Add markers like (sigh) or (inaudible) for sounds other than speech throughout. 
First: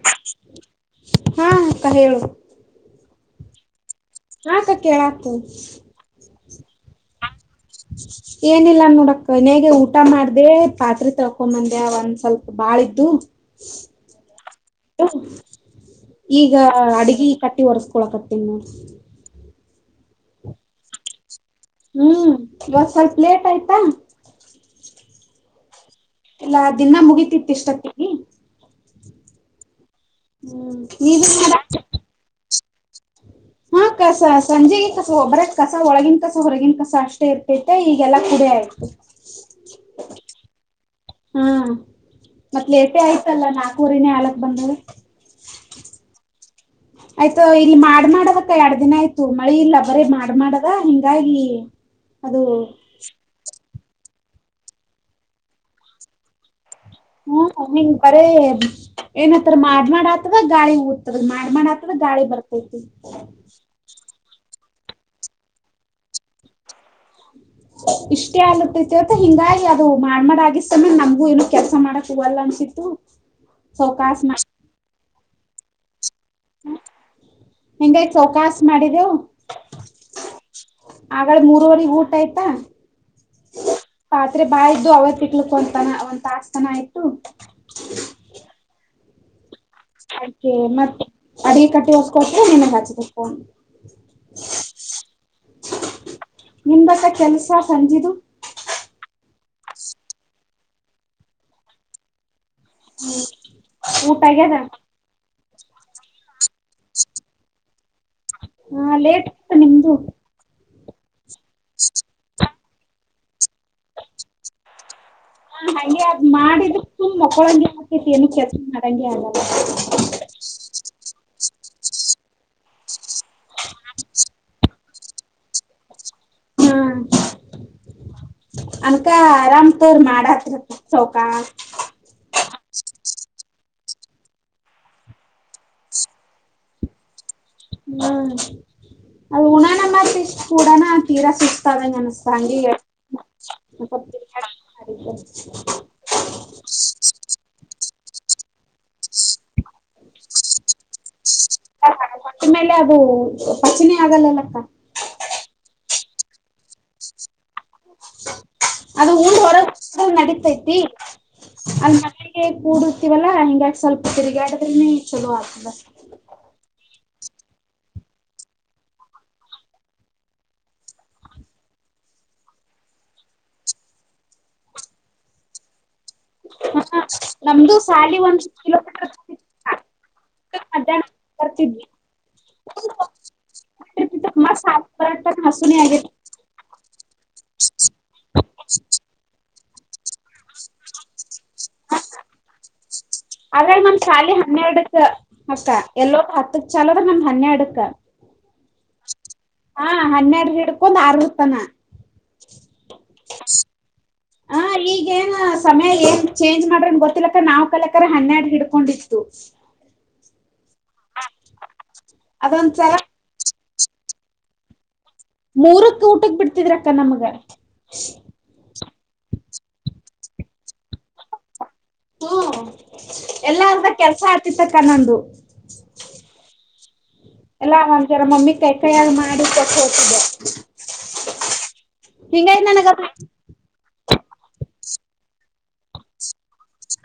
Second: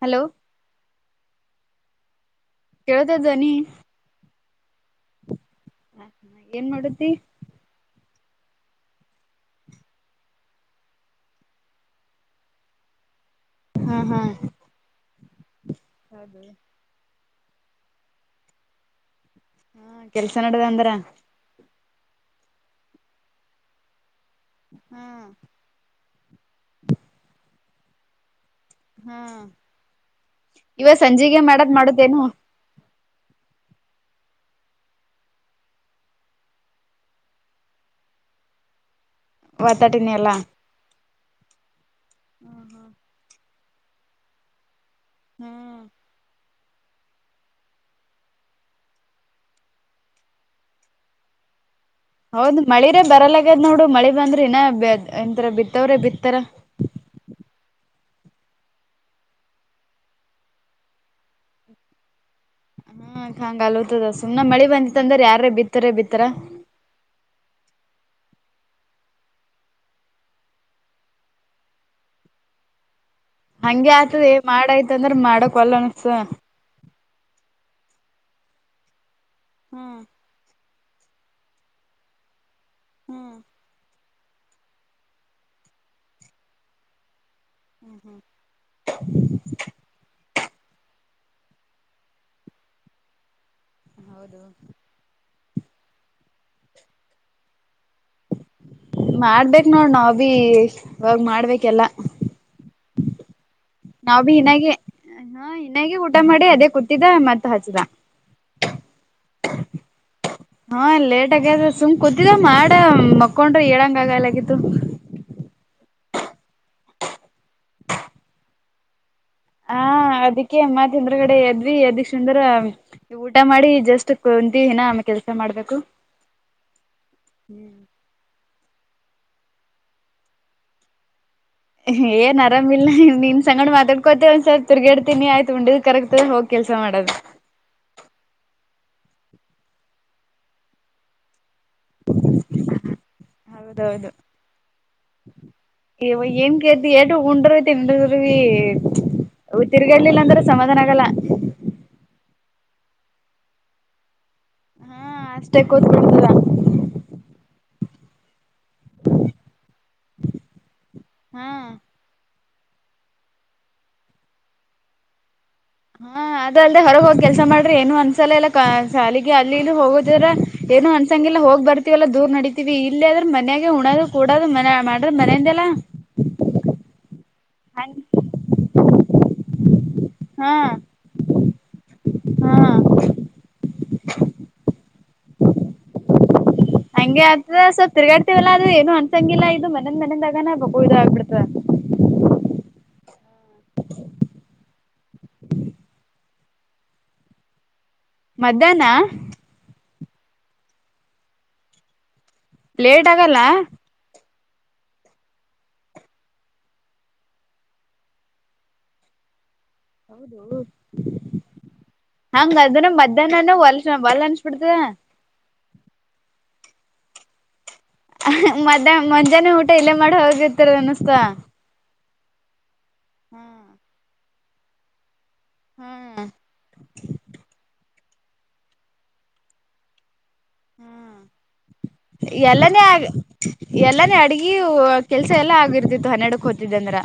Hello ಹಾ ಅಕ್ಕಾ ಹೇಳು ಕೇಳತದ್ದ ಧ್ವನಿ ಹಾ ಅಕ್ಕಾ ಕೆಳಾಕತ್ತೈತಿ ಹ್ಮ ಏನ್ ಮಾಡುತಿ (unintelligible) ಏನಿಲ್ಲ ನೋಡ ಅಕ್ಕ ಇನೇಗ ಊಟ ಮಾಡ್ದೆ ಪಾತ್ರೆ ತಳ್ಕೊಂಬಂದೆ ಒಂದ್ ಸ್ವಲ್ಪ ಬಾಳ್ದು ಹಾ ಹಾ ಹೌದು ಈಗ ಅ ಅಡಗಿ ಕಟ್ಟಿ ಒರ್ಸ್ಕೊಳಕತ್ತನ್ ನೋಡ ಹಾ ಕೆಲ್ಸ ನಡದ ಅಂದ್ರ ಹ್ಮ್ ಇವತ್ತು ಸ್ವಲ್ಪ ಲೇಟ್ ಆಯ್ತಾ ಹ್ಮ್ ಎಲ್ಲಾ ದಿನಾ ಮುಗಿತಿತ ಇಷ್ಟೊತ್ತಿಗಿ ಹ್ಮ ಇವತ್ ನೀವೇನ್ ಸಂಜೆಗೆ ಮಾಡದ್ ಮಾಡ ಮಾಡುದೇನು ಹಾ ಕಸ ಸಂಜೆೆಗೆ ಕಸ ಒಬ್ಬರ ಕಸ ಒಳಗನ್ ಕಸ ಹೊರಗನ್ ಕಸ ಅಷ್ಟೇ ಇರ್ತೈತೆ ಈಗೆಲ್ಲಾ ಕುಡೆ ಆಯ್ತು ಒತ್ತಾಟಿನಿ ಎಲ್ಲಾ ಹಾ ಮತ್ ಲೇಟೆ ಆಯ್ತಲ್ಲ ನಾಲ್ಕೂರಿನೇ ಆಗಲಕ್ ಬಂದದ್ ಹ್ಮ್ ಆಯ್ತಾ ಇಲ್ಲಿ ಮಾಡದಕ್ಕ ಎರಡ್ ದಿನ ಆಯ್ತು ಮಳಿ ಇಲ್ಲ ಬರೀ ಮಾಡ್ ಮಾಡದ ಹಿಂಗಾಗಿ ಅದು ಹೌದ್ ಮಳಿರೇ ಬರಲಗದ್ ನೋಡು ಮಳಿ ಬಂದ್ರಿ ಇನ್ನ ಎಂತರ ಬಿತ್ತವ್ರೆ ಬಿತ್ತಾರ ಹ್ಮ ನೀ ಹಿಂಗ್ ಬರೇ ಏನತ್ತರ ಮಾಡ್ ಮಾಡ ಆತ್ ಗಾಳಿ ಊ್ತದ ಮಾಡ್ ಆತ್ದ ಗಾಳಿ ಬರ್ತೈತಿ ಹಾ ಹಂಗ ಆಗಲತ್ದ ಸುಮ್ನೆ ಮಳಿ ಬಂದಿತ್ತ ಅಂದ್ರ ಯಾರೇ ಬಿತ್ತರೆ ಬಿತ್ತಾರ ಇಷ್ಟೇ ಆಲತೈತಿವತ್ತ ಹಿಂಗಾಗಿ ಅದು ಮಾಡ್ ಮಾಡ್ ಆಗಿಸ್ತೇ ನಮಗೂ ಏನ ಕೆಲ್ಸ ಮಾಡಕ್ ಒಲ್ಲ್ ಅನ್ಸ ಹ ಹಂಗೆ ಆತೆದ ಮಾಡ ಆಯ್ತಂದ್ರ ಮಾಡಕ್ ವಲ್ ಅನ್ಸತ್ತದ ಹಿಂಗಾಗಿ ಸವಕಾಸ ಮಾಡಿದ್ದೆವು ಹ್ಮ್ ಆಗಳೇ ಮೂರವರೆಗ ಊಟ ಆಯ್ತಾ ಹ್ಮ್ ಪಾತ್ರೆ ಬಾಯ ಇದ್ದು ಅವ್ರ ತಿಕ್ಲಕ್ ಒತನ ಒಂದ ತಾಸ್ತನ ಆಯ್ತು ಹ್ಮ್ ಹ್ಮ್ ಅದೆ ಮತ್ತೆ ಅಡಗೆ ಕಟ್ಟಿ ಒರೆಸಿ ಕೊಳಕರ ನಿನಗ ಹಚ್ಚಿದೆ ಫೋನ್ ಹೌದು. ನಿಮ್ಮದು ಆಯ್ತಾ ಕೆಲಸ ಸಂಜೀದು ಮಾಡ್ಬೇಕ ನೋಡ್ ನಾವ ಭೀಸ್ ಇವಾಗ ಮಾಡ್ಬೇಕೆಲ್ಲಾ. ಹು. ನಾವ ಭೀ ಇನಾಗೆ ಹ ಇನಾಗೆ ಊಟ ಮಾಡಿ ಅದೇ ಕೂತ ಹಾ ಲೇಟ್ ಆತ ನಿಮ್ದು ಹಾ ಲೇಟ್ ಆಗ್ಯಾದ ಸುಮ್ ಕೂತಿದ್ದ ಮಾಡ ಮಕ್ಕೊಂಡ್ರ ಏಳಂಗ ಆಗಲಗತ್ತು. ಹಾ ಹಂಗೆ ಅದ್ ಮಾಡಿದ್ರ ಸುಮ್ಮ್ ಮಕ್ಕೊಳಂಗೆ ಆಗ್ತೇತಿ ಏನು ಕೆಲಸ ಮಾಡಂಗೆ ಆಗಲ್ಲ. ಹಾ ಅದಿಕ್ಕೆ ಮತ ಎದರ್ಗಡೆ ಕಡೆ ಎದ್ವಿ ಅದಿಕ್ಷಂದ್ರ ಇಗ ಊಟ ಮಾಡಿ ಜಸ್ಟ್ ಕುಂತ ಇನ್ನ ಕೆಲ್ಸ ಮಾಡ್ಬೇಕು. ಹಾ ಹು ಅನ್ಕ ಆರಾಮ್ ತೋರ್ ಮಾಡತಂತ್ರ ಸೌಕಾಸ್. ಏನ್ ಅರಾಮ್ ಇಲ್ಲಾ ನಿನ್ನ ಸಂಗೊಂಡ್ ಮಾತಾಡ್ಕೋತ ಒಂದ್ಸಲ ತಿರ್ಗಾಡ್ತೀನಿ ಆಯ್ತು ಉಂಡಿದ್ ಕರಕ್ತ್ದ ಹೋಗಿ ಕೆಲ್ಸ ಮಾಡದು. ಹ ಅದು ಉಣಣ ಮತ್ತ ಇಸ್ ಕೂಡಾನ ತೀರಾ ಸ್ವಲ್ಪ. ತನಗೆ ಅನಿಸ್ತು ಹಂಗೆ ಹೌದೌದು ತಿರ್ಗಗ್ಯಾಡುಹಂಗಮಾಡಿದಿ. ಇವ ಏನ್ ಗೆದ್ದಿ ಎ ಉಂಡರಿ ತಿಂಡೀರಿವಿ. ಹು ತಿರ್ಗಾಡ್ಲಿಲ್ಲ ಅಂದ್ರೆ ಸಮಾಧಾನ ಆಗಲ್ಲ. ಪಿ ಹೈ ಹೊಟ್ಟಿ ಮೇಲೆ ಅದು ಪಚ್ಚಿನಿ ಆಗಲ್ಲಲ್ಲಕ್ಕ. ಹು ಅಷ್ಟೆ ಕೂತ್ಬಿಡ್ತದ. ಅದು ಉಂಡ ಹೊರಬಂದ್ರ ನಡತೈತಿ ಹಾ ಅದನ್ನ ಹಂಗ ಇಡು. ಹೇ ಕೂಡರ್ತಿವಲ್ಲಾ ಹಿಂಗಾಗಿ ಸ್ವಲ್ಪ ತಿರುಗಾಡದ್ರನೆ ಚಲೋ ಆಗ್ತದ. ಹ್ಹ. ಅದ ಅಲ್ಲದೆ ಹೊರಗೆ ಹೋಗಿ ಕೆಲಸ ಮಾಡ್ರಿ ಏನು ಅನ್ಸಲ್ಲಲ್ಲ ಶಾಲಿಗೆ ಅಲ್ಲಿ ಇಲ್ಲಿ ಹೋಗೋದ್ರ ಏನು ಅನ್ಸಂಗಿಲ್ಲ ಹೋಗ್ ಬರಿ. ತಿ ಎಲ್ಲ ದೂರ್ ನಡತಿವಿ ಇಲ್ಲೇ ಆದ್ರ ಮನೆಯಾಗ ಉಣೋದು ಕೂಡೋದು ಮನ್ಯಾಗ ಮಾಡ್ರ ಮನೆಯಿಂದೆಲ್ಲಾ. ಹು ಹು ನಮ್ಮದು ಹಂಗ ಸಾಲಿ ಒಂದ್ ಕಿಲೋಮೀಟರ್ ದೂರ ಐತಿವಾ. ಹ್ಹ ಅ. ಅಡ್ಡಾಡಿ ಬರ್ತಿದ್ವಿ ಹಅ. ಮಸ್ ಸತ್ತಬಾದ್ ಟಕ್ ಹಸುನೇ ಆಗೇತಿ. ಹಂಗೆ ಆಗತ್ತದ ಸ್ವಲ್ಪ ತಿರುಗಾಡ್ತಿವಲ್ಲ ಅಲ್ಲೇ ಏನು ಅನ್ಸಂಗಿಲ್ಲ ಇದು ಮನ್ಯಾದು ಮನ್ಯಾದುಅನ್ನನ ಬಗ್ಗು ಇದಾ ಆಗ್ಬಿಡ್ತ. (unintelligible) ಆದ್ರಲ್ಲಿ ಮತ್ತ ಶಾಲೆ ಹನ್ನೆರಡಕ್ಕ ಅಕ್ಕ ಎಲ್ಲೋದು ಹತ್ತಕ್ ಚಾಲದ ನಮ್ಮದು ಹನ್ನೆರಡಕ್ಕ. ಮಧ್ಯಾಹ್ನ ಹಾ ಹನ್ನೆರಡು ಹಿಡ್ಕೊಂದ್ ಆರತನಾ. ಲೇಟ್ ಆಗಲ್ಲ. ಹಾ ಈಗೇನ ಸಮಯ ಏನ್ ಚೇಂಜ್ ಮಾಡ್ರನ್ ಗೊತ್ತಿಲ್ಲಕ್ಕ ನಾವ್ ಕಲೀಬೇಕಾರಾ ಹನ್ನೆರಡ್ ಹಿಡ್ಕೊಂಡಿತ್ತು. ಹೌದು ಹಂಗ ಅದೊಂದ್ ಅದನ ಸಲಾ ಮಧ್ಯಾಹ್ನ. ಮಧ್ಯಾಹ್ನನ ವಲ್ಲಾ ವಲ್ಲಾ ಅನಿಸಿಬಿಟ್ತದ. ಮೂರಕ್ಕ ಊಟಕ್ ಬಿಡ್ತಿದ್ರ ಅಕ್ಕ ನಮ್ಮಗ. ಕ್ಷ ಮದ್ಯಾನ ಮಂಜಾನೆ ಊಟ ಇಲ್ಲೇ ಮಾಡ ಹೋಗಿರ್ತರ ಅನಿಸ್ತ. ಹು ಎಲ್ಲ ಹ್ಮ್ ಅರ್ಧ ಕೆಲ್ಸ ಆತಿತ್ತಕ್ಕ ನಂದು. ಹ್ಹ. ಎಲ್ಲಾ ಒಂದ ಜರ ಮಮ್ಮಿ ಕೈ ಕೈಯಾಗ ಮಾಡಿ ಕೊಟ್ಟ ಹೋಗತಿದ್ದ. ಹು ಎಲ್ಲಲ್ಲೇ ನನಗ ಆಗ. ಅದು ಎಲ್ಲಾನೇ ಅಡಗಿ ಕೆಲ್ಸ ಎಲ್ಲಾ ಆಗಿರ್ತಿತ್ತು ಹನ್ನೆರಡಕ್ ಹೋತಿದ್ದ ಅಂದ್ರ.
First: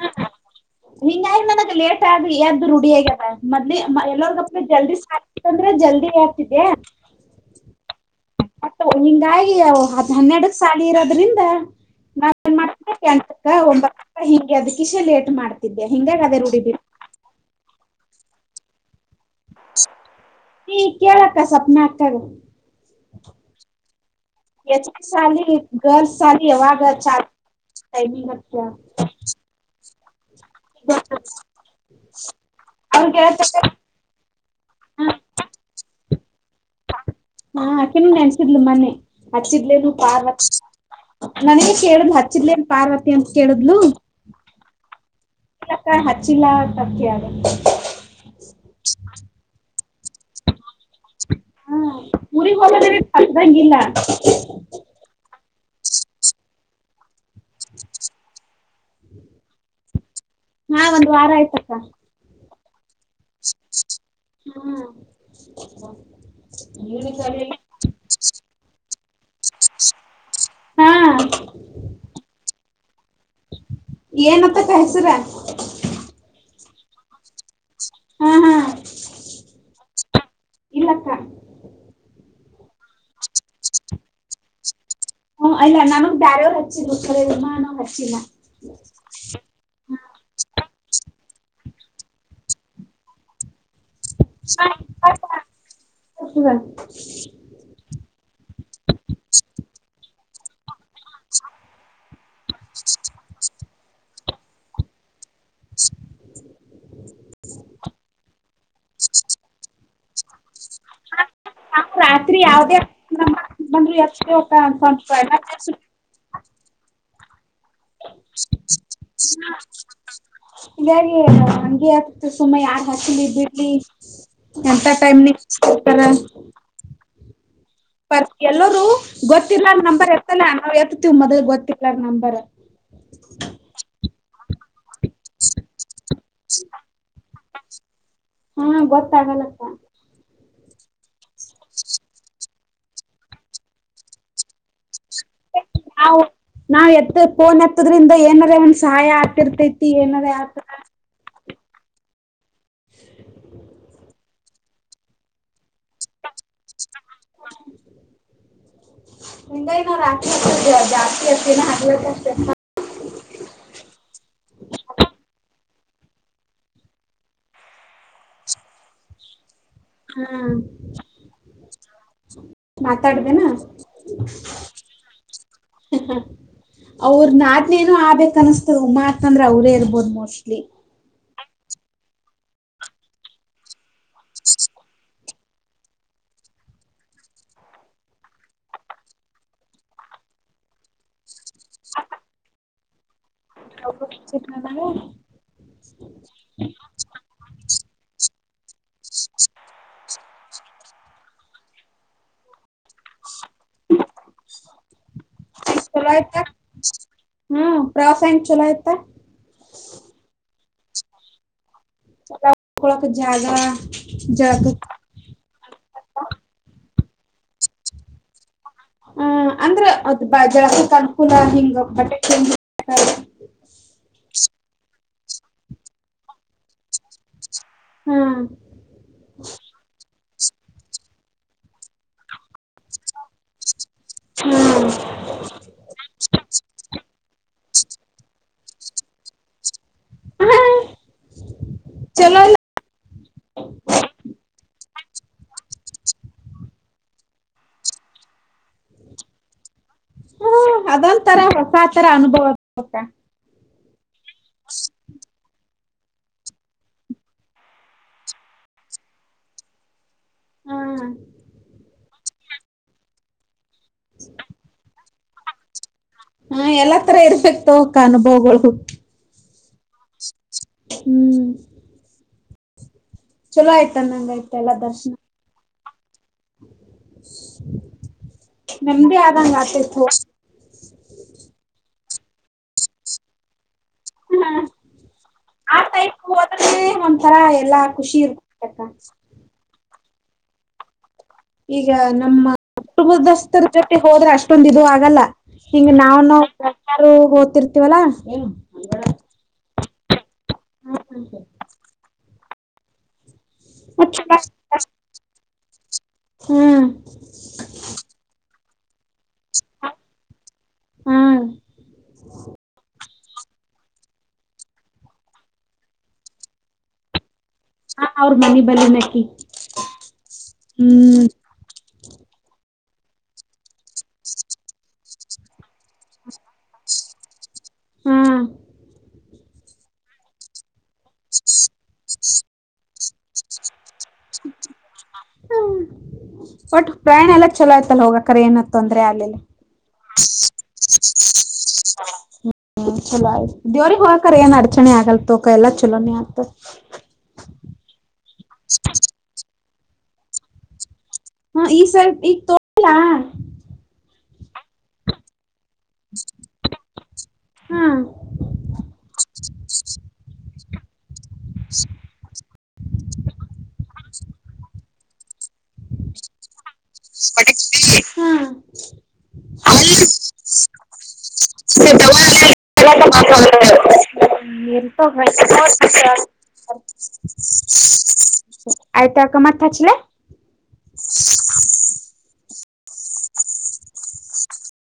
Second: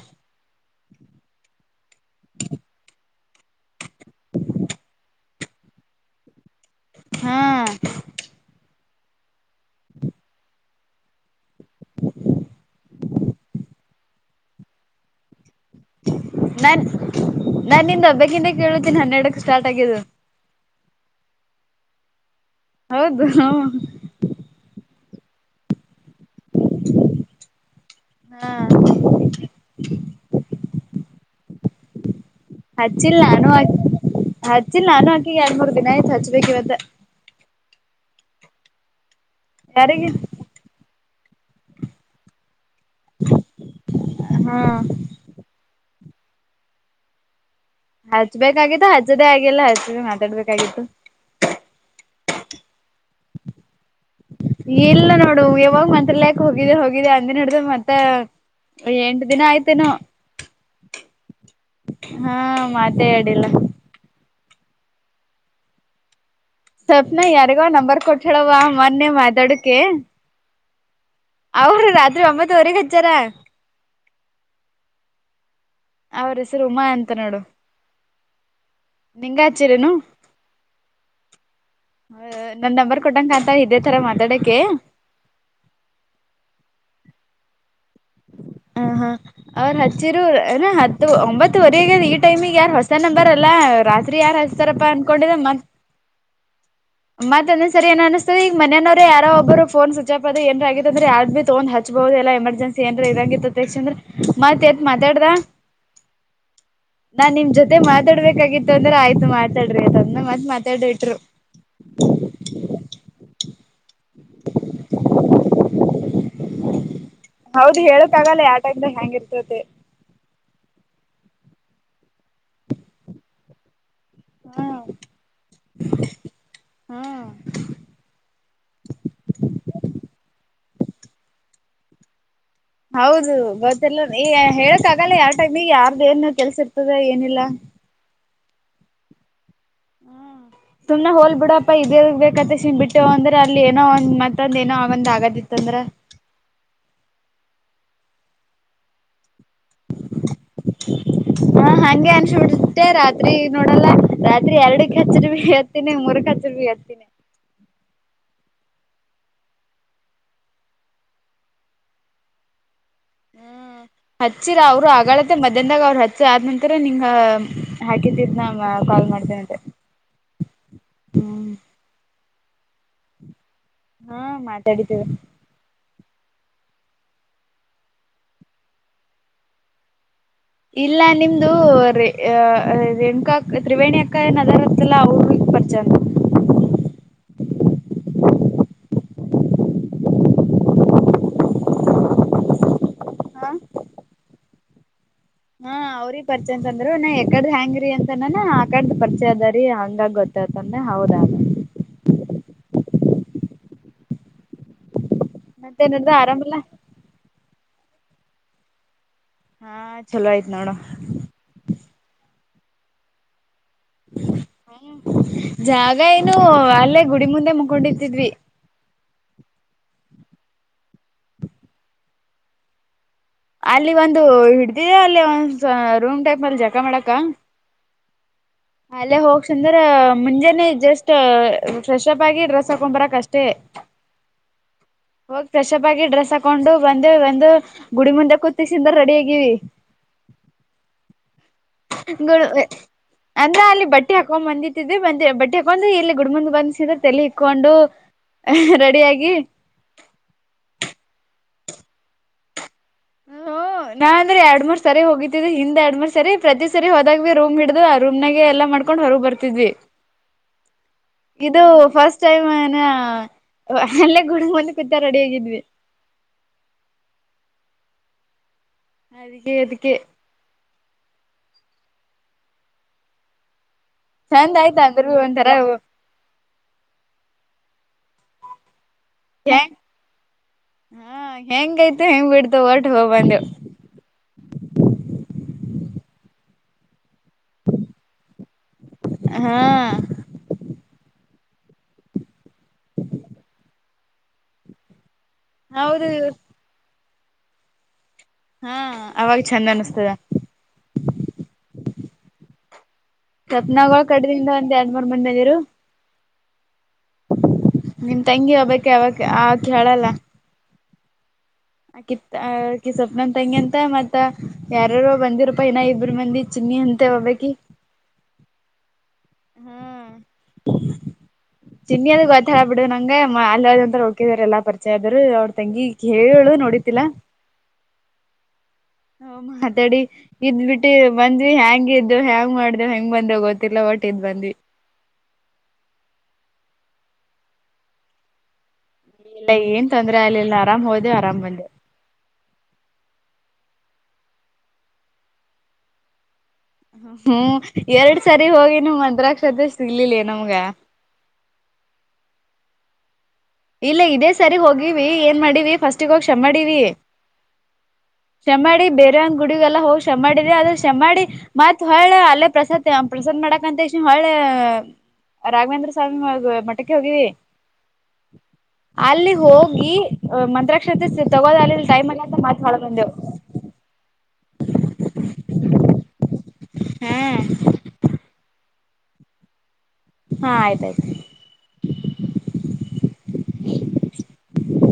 ಹಿಂಗ ಆ ಮನಗ ಲೇಟ್ ಆಗ ಎದ್ದು ರುಡಿ ಆಗ ಮದ್ಲಿ ಎಲ್ಲರ್ಗ ಜಲ್ದಿ ಅಂದ್ರೆ ಜಲ್ದಿ ಆಗ್ತಿದ್ಯಾ ಹಾ ಹಿಂಗಾಗಿ ಹದ್ ಹನ್ನೆರಡಕ್ ಸಾಲ ಇರೋದ್ರಿಂದ ನಾವ ನ್ ಮಾಡ್ಬೇಕ ಅಂತಕ್ಕ ಒಂಬತ್ತು ಹಿಂಗೆ ಅದಕಿಷೆ ಲೇಟ್ ಮಾಡ್ತ ನಾನ್ ನಾನಂದು ಹಬ್ಬಕ್ಕಿಂತ ಕೇಳುತ್ತೀನಿ ಹನ್ನೆರಡಕ್ ಸ್ಟಾರ್ಟ್ ಆಗು ಈ ಕೇಳಕ್ಕ ಸುಪ್ನಕ್ಕದು ಹೌದು ಹ ಯಚ್ಚ ಚಲ್ಲಿ ಗರ್ ಸಾರಿ ಹವಗ ಚಾರ್ ಟೈಮಿಂಗ ಹಾ ಹ ಬ ಹಚ್ಚಿಲ್ಲ ನಾನು ಹಚ್ಚಿಲ್ಲ ನಾನು ಅಕಿಗೆ ಎರಡ್ ಮೂರ್ ದಿನ ಆಯ್ತು ಹಚ್ಬೇಕು ಇವತ್ತ ಹಾ ಆಕೆನ ನೆನ್ಸಿದ್ಲು ಮನೆ ಹಚ್ಚಿದ್ಲೇನು ಯಾರಿಗೆ ಪಾರ್ ನನಗೆ ಕೇಳುದ್ ಹಚ್ಚಿರ್ಲಿ ಪಾರ್ವತಿ ಅಂತ ಕೇಳುದ್ಲು ಹಾ ಕ್ಕ ಹಚ್ಚಿಲ್ಲ ಕ್ಕೆ ಹಚ್ಬೇಕಾಗಿತ್ತು ಹಚ್ಚದೆೇ ಆಗಿಲ್ಲ ಹಚ್ಚಬೇಕ ಮಾತಾಡ್ಬೇಕಾಗಿತ್ತು ಹಾ ಊರಿಗ್ ಹೋದದ ಹಕ್ದಂಗಿಲ್ಲ ಇಲ್ಲ ನೋಡು ಯಾವಾಗ ಮಂತ್ರ ಲಯಾಕ್ ಹೋಗಿದ್ದ ಹೋಗಿದೆ ಅಂದ ನಡ್ದ ಮತ್ತೆ ಎಂಟು ದಿನ ಆಯ್ತೇನ ಹಾ ಒಂದು ವಾರ ಆಯ್ತಕ್ಕ ಹಾ ಮಾತೇ ಹೇಳಿಲ್ಲ ಹ್ಮ ಸ್ವಪ್ನ ಯಾರಿಗೋ ನಂಬರ್ ಕೊಟ್ಟಳವ ಮೊನ್ನೆ ಮೊಡ್ಕ ಹ್ಮ್ ಅವ್ರ ರಾತ್ರಿ ಒಂಬತ್ತುವರೆಗೆ ಹಜಚ್ಚಾರ ಏನತ್ತಕ್ಕೆ ಹೆಸರ ಅವ್ರ ಹೆಸರು ಉಮಾ ಎಂತ ನೋಡು ಹಾ ಹಾ ನಿಂಗಚರನು ಇಲ್ಲಕ್ಕ ನನ್ ನಂಬರ್ ಕೊಟ್ಟಂಕ ಅಂತ ಇದೇ ತರ ಮಾತಾಡಕ್ಕೆೆ ಹ್ಮ ಇಲ್ಲ ನನಗ್ ಬಾರೊರೋ ಹಚ್ಚಿದ ಕಮಾನು ಹಚ್ಚಿಲ್ಲ ಹ ಹಾ ಅವ್ರ ಹಚ್ಚಿರ ಏನ ಹತ್ತು ಒಂಬತ್ತುುವರೆ ಆಗದ್ ಈ ಟೈಮಿಗೆ ಯಾರ ಹೊಸ ನಂಬರ್ ಅಲ್ಲ ರಾತ್ರಿ ಸ್ತ್ರಿ ಯಾರು ಹಸ್ತಾರಪ್ಪ ಅನ್ಕೊಂಡಿದ ಮ ಸ ಬ ಮತ್ತಂದ ಸರಿ ಏನ್ ಅನಸ್ತದೆ ಈ ಮನೆಯನವರ ಯಾರೋ ಒಬ್ಬರನ್ ಅಸ ಪ ಏರ ಆಗ ಅ್ರಯ್ದ ಭಿ ತಗ್ ಹಚ್ಬಹುದು ಎಮರ್ಜನ್ಸಿ ಏನ್ ಇದಾಗಿರ್ತ್ತ ತಕ್ಷ ಅಂದೆ ಮತ್ ಎತ್ ಮಾತಾಡ್ದ (inaudible) ನಾನ್ ನಿಮ್ ಜೊತೆ ಮಾತಾಡ್ಬೇಕಾಗಿತ್ತು ಅಂದ್ರೆ ಆಯ್ತು ಮಾತಾರಿ ಆಯ್ತದನ್ನ ಮತ್ ಮಾತಾಡ್ ಇಟ್ರು ನಾವು ರಾತ್ರಿ ಯಾವದೇ ಬಂದರು ಎ ಹೌದು ಹೇಳಕ್ಕ ಆಗಲ್ಲ ಯಾವ ಟೈ ನಾಗ ಹೆಂಗ ಇರ್ತತಿ ಅಂತ ಹೇಳ ಹಾಗಿೆ ಹಂಗೆ ಸುಮ್ಮ ಯಾರ್ ಹಾಚಲಿ ಬಿಡ್ಲಿ ಎಂತ ಹ್ಮ್ ಟೈಮ ನಿರ ಹಾಂ (unintelligible) ಹೌದು ಗೊತ್ತಿಲ್ಲಲ್ಲ ಹೇಳಕ್ ಆಯಾಗಲ್ಲ ಯಾವ ಟೈಮಿಗೆ ಯಾರ್ದ ಏನು ಕೆಲ್ಸ ಇರ್ತದ ಏನಿಲ್ಲಾ ಆ ಹಾ ಗೊತ್ತಾಗಲಕ್ಕ ಹ್ಮ್ ಸುಮ್ನೆ ಹೋಲ್ ಬಿಡಪ್ಪಾ ಇದೇ ಬೇಕತ್ತ ಶ ಬಿಟ್ಟ್ ಇ ಅಂದ್ರೆ ಅಲ್ಲಿ ಏನೋ ಒಂದ್ ಮತ್ತೊಂದ ಏನೋ ಒಂದ್ ಆಗದಿತ್ತಂದ್ರ ನಾ ನಾವ್ ಎತ್ತ ಫೋನ್ ಎತ್ತದ್ರಿಂದ ಏನಾರೆ ಒಂದ್ ಸಹಾಯ ಆತಿರ್ತೈತಿ ಏನಾರೇ ಆ ಹಾ ಹಂಗೆ ಅನ್ಸಬಿಡ್ತೇ ರಾತ್ರಿ ನೋಡಲ್ಲ ರಾತ್ರಿ ಎರಡಕಚ್ಚರಿ ಬಿ ತಿನ ಮೂರಕಚ್ಚರ ಬಿ ಎತ್ತಿನಿ. ಹಂಗಾಗಿ ನಾವ್ ರಾತ್ರಿ ಅ ಜಾಸ್ತಿ ಅಚ್ತೇನ ಹಗಲತ್ತ್ ಅಷ್ಟೇ ಹ್ಮ್ ಹಚ್ಚಿರ ಅವರು ಅಗಳತೆ ಮದ ಅಂದಾಗ ಅವ್ರ ಹಚ್ಚ ಆದ ನಂತರ ನಿಂಗ ಹಾಕಿದ್ದಿದ ನ ಕಾಲ್ ಮಾಡ್ತೇನಂತೆ ಹಾ ಮಾತಾಡ್ದೇನಾ ಹಾ ಮಾತಾಡಿದ್ದೇವೆ ಅ ಹ ಅವ್ರ ನಾದ್ನಿನು ಆಬೇಕ್ ಅನಿಸ್ತದ ಉಮ್ಮಾ ಅತ್ಂದ್ರೆ ಅವರೇ ಇರ್ಬೋದು ಮೋಸ್ಟ್ಲಿ. ಇಲ್ಲ ನಿಮ್ದು ರೆ ಅ ಅ ರೇಣುಕಾಅಕ್ ತ್ರಿವೇಣಿ ಅಕ್ಕ ಏನ್ ಅದರ ಅತ್ತಲ್ಲ ಅವರು ಬರ್ತ ಚನ್ನ (inaudible) ಚೆ (unintelligible) ಹ ಅವರಿಗಿ ಪರಿಚಯ ಅಂತಂದ್ರು ಇನ್ನ ಎಕ್ ಇಕಡ್ದ ಹ್ಯಾಂಗ್ರೀ ಅಂತನಾನ ಆ ಕಡ್ದ ಪರಿಚಯ ಅದಾರಿ ಹಂಗಾಗಿ ಗೊತ್ತಾತಂದೆ ಹೌದ ಚಲೋ ಮತ್ತೇನಡ್ದ ಆಯ್ತ ಆರಾಮಲ್ಲ ಹ್ಮ್ ಪ್ರವಾಸ ಎಂಗ್ ಚಲೋ ಆಯ್ತಾ. ಹಾ ಚಲೋ ಆಯ್ತ್ ನೋಡು. (unintelligible) ಳಕ ಜಾಗ ಜಾಗ ಜಾಗ ಏನು ಅಲ್ಲೇ ಗುಡಿ ಮುಂದೆ ಮುಕೊಂಡಿತಿದ್ವಿ. ಹ ಅಂದ್ರೆ ಅದ್ ಬ ಜಳಕಕ ಅನುಕೂಲ ಹಿಂಗ ಬಟ್ಟೆ ಹಾ ಅಲ್ಲಿ ಒಂದು ಹಿಡ್ದಿದೆ ಅಲ್ಲಿ ಒಂದಸ ರೂಮ್ ಟೈಪ್ ಅಲ್ಲಿ ಜಕ ಮಾಡಕ. ಹ್ಮ್ ಅಲ್ಲೇ ಹೋಗ್ಸಂದ್ರ ಮುಂಜೆನೇ ಜಸ್ಟ್ ಫ್ರೆಶ್ ಅಪ್ ಆಗಿ ಡ್ರೆಸ್ ಹಾಕೊಂಡ್ ಬರಕ್ ಅಷ್ಟ್ ಟೇ ಹ್ಮ್ ಹೋಗಿ ಫ್ರೆಶ್ಅಪ್ ಆಗಿ ಡ್ರೆಸ್ ಹಾಕೊಂಡು ಬಂದೇ ಒಂದು ಗುಡಿ ಮುಂದೆ ಕುತಿಸಿಂದ ರೆಡಿ ಆಗಿವಿ. ಹಾ ಚಲೋ ಇಲ್ಲ (unintelligible) ಅಂದ ಅಲ್ಲಿ ಬಟ್ಟೆ ಹಾಕೊಂಡ್ ಬಂದಿದ್ವಿ ಬಂದ ಬಟ್ಟಿ ಹಾಕೊಂಡು ಇಲ್ಲಿ ಗುಡ ಮುಂದ ಬಂದಸಿದ ತೆಲೆ ಇಕ್ಕೊಂಡು ಹ ರೆಡಿಯಾಗಿ ಹ್ಮ್ ಅದೊಂತರ ಹೊಸಾ ತರ ಅನುಭವ ಕೊಡತ್ತ. ಹ ಹೋ ನಾ ಅಂದ್ರೆ ಎರಡ್ ಮೂರ್ ಸರಿ ಹೋಗಿದ್ದ್ ಹಿಂದ್ ಎರಡ್ ಮೂರ್ ಸರಿ ಪ್ರತಿ ಸರಿ ಹೋದಾಗ ಬಿ ರೂಮ್ ಹಿಡ್ದ ಆ ರೂಮ್ನಾಗ ಎಲ್ಲಾ ಮಾಡ್ ರಕೊಂಡ್ ಹೋಗಿ ಬರ್ತಿದ್ವಿ. ಹ್ಮ್ ಇದು ಫಸ್ಟ್ ಟೈಮ್ ನ ಅಲ್ಲೇ ಗುಡಿ ಮುಂದ ಕುತ ರೆಡಿಯಾಗಿದ್ವಿ. ಹಾ ಎಲ್ಲಾ ತರ ಇರ್ಬೇಕ್ ತೋಕ್ಕ ಅನುಭವಗಳು. ಅದಿಕ್ಕೆ ಅದಿಕ್ಕೆ. ಹ್ಮ್ ಚಲೋ ಆಯತ ಅಂನಂಗಾಯ್ತಲ್ಲ ದರ್ಶನ ಅ ನಮಗೇ ಹೆಂಗ ಆದಂಗಾತೈತ್ ನೋ ಹಾ ಹೆಂಗಯ್ತು ಹೆಂಗ್ ಬಿಡ್ತ ಹೊರ್ಟ ಹೋಗ್ ಬಂದೆವು. ಆ ಟೈಪ್ ಹೋದ್ರೆ ಒಂಥರಾ ಎಲ್ಲಾ ಖುಷಿ ಇರ್ತಕ್ಕ ಹಾ ಈಗ ನಮ್ಮ ಕುಟುಂಬದಸ್ಥರ ಜೊತೆ ಹೋದ್ರೆ ಅಷ್ಟೊಂದ ಇದು ಆಗಲ್ಲ ಹಿಂಗ ಹೌದು ನಾವ್ ನ ಓತಿರ್ತಿವಲ್ಲಾ ಹಾ ಅವಾಗ ಚಂದ್ ಅನಿಸಸ್ತದ ಹ್ಮ ಹ್ಮ ತಪ್ನಗಳು ಕಡದಿಂದ ಒಂದ್ ಎರಡ್ ಮೂರ್ ಮಂದಿ ಮಂದಿರು ಹ್ಮ್ ನಿಮ ತಂಗಿ ಹೋಗಬಕ್ಕೆ ಅವಕ ಆ ಹೇಳಲ್ಲ ಹಾ ಆ ಕಿತ್ ಆ ಕಿ ಸ್ವಪ್ನಂ ತಂಗಿ ಅಂತ ಮತ್ತೆ ಮತ್ತ ಯಾರಾರ ಬಂದಿರ ಪ ನ ಇಬ್ಬರು ಮಂದಿ ಚಿನ್ನಿ ಅಂತೆ ಹೋಗ್ಕಿ ಹಾ ಅವ್ರ ಮನೆ ಬಲ್ಲನಕ್ಕಿ ಹ್ಮ್ ಚಿನ್ನಿದ ಗೊತ್ತಾ ಹ ಬಿಡ ನಂಗೆ ಅಲ್ಲಿ ಒಂತರ ಹೋಗಿದ್ರ ಎಲ್ಲಾ ಬರ್ತ ಚಾದ್ರ ಅವ್ರ ತಂಗಿ ಹೇಳು ನೋಡಿತಿಲ್ಲಾ ಹಾ ಹ ಮಾತಾಡಿ ಇದ್ ಬಿಟ್ಟು ಬಂದ್ವಿ ಹೆಯಾಂಗ ಇದ್ದು ಹೆ್ಯಾಂಗ್ ಮಾಡ್ದ ಹೆಂಗ್ ಬಂದ ಗೊತ್ತಿಲ್ಲ ಒಟ್ಟ ಹ ಒಟ್ ಪ್ರಯಾಣ ಎಲ್ಲ ಚಲೋ ಆಯ್ತಲ್ಲ ಹೋಗ ಕರೆ ಏನತ ತೊಂದರೆ ಆಲ್ಲ ಇಲ್ಲ ಏನ್ ತೊಂದ್ರೆ ಆಗ್ಲಿಲ್ಲ ಆರಾಮ್ ಹೋದೆವ್ ಆರಾಮ್ ಬಂದೆವ್ ಹ್ಮ್ ಚಲೋ ಆಯ್ತು ದೇವ್ರಗ್ ಹೋಗಕ್ರ ಏನ್ ಅಡಚಣೆ ಆಗಲ್ತ್ಕ ಎಲ್ಲಾ ಚಲೋನೇ ಆಗ್ತ ಹ್ಮ್ ಎರಡ್ ಸರಿ ಹೋಗಿ ನೀ ಮಂಕ್ಷತೆ ಸಿಗ್ಲಲಿ ನಮ್ಗ ಹ ಈ ಸರ್ ಈಗ ತೋಳಲಾ ಇಲ್ಲ ಇದೇ ಸರಿ ಹೋಗಿವಿ ಏನ್ ಮಾಡೀವ ಫಸ್ಟಗ ಹೋಗಿ ಕ್ಷಮ ಮಾಡಾವಿ ಹಾ ಶಮ ಮಾಡಿ ಬೇರೆ ಒಂದಂದು ಗುಡಿಗೆಲ್ಲ ಹೋಗಿ ಶಮ ಮಾಡಿದೆ ಆದರೆ ಶಮ ಮಾಡಿ ಮತ್ ಹೊಳ ಅಲ್ಲೇ ಪ್ರಸಾದ ಪ್ರಸಾದ್ ಮಾಡಕಂತ ತಕ್ಷಣ ಹೊಳೆ ರಾಘವೇಂದ್ರ ಸ್ವಾಮಿ ಮಠಕ್ಕೆ ಹೋಗಿವಿ ಹ್ಮ ಅಲ್ಲಿ ಹೋಗಿ ಮಂತ್ರಾಕ್ಷತೆ ತಗೋದ ಅಲ್ಲಿ ಟೈಮ್ ಅಲ್ಲ ಅಂತ ಮಾತ ಹೊಳ ಬಂದೆವು ಹ (unintelligible) (inaudible) ಆಯ್ತಾಕ ಮತ್ತ ಚಲೆ ಹಾ ಆಯ್ತಾಯಯ್ತು ಹ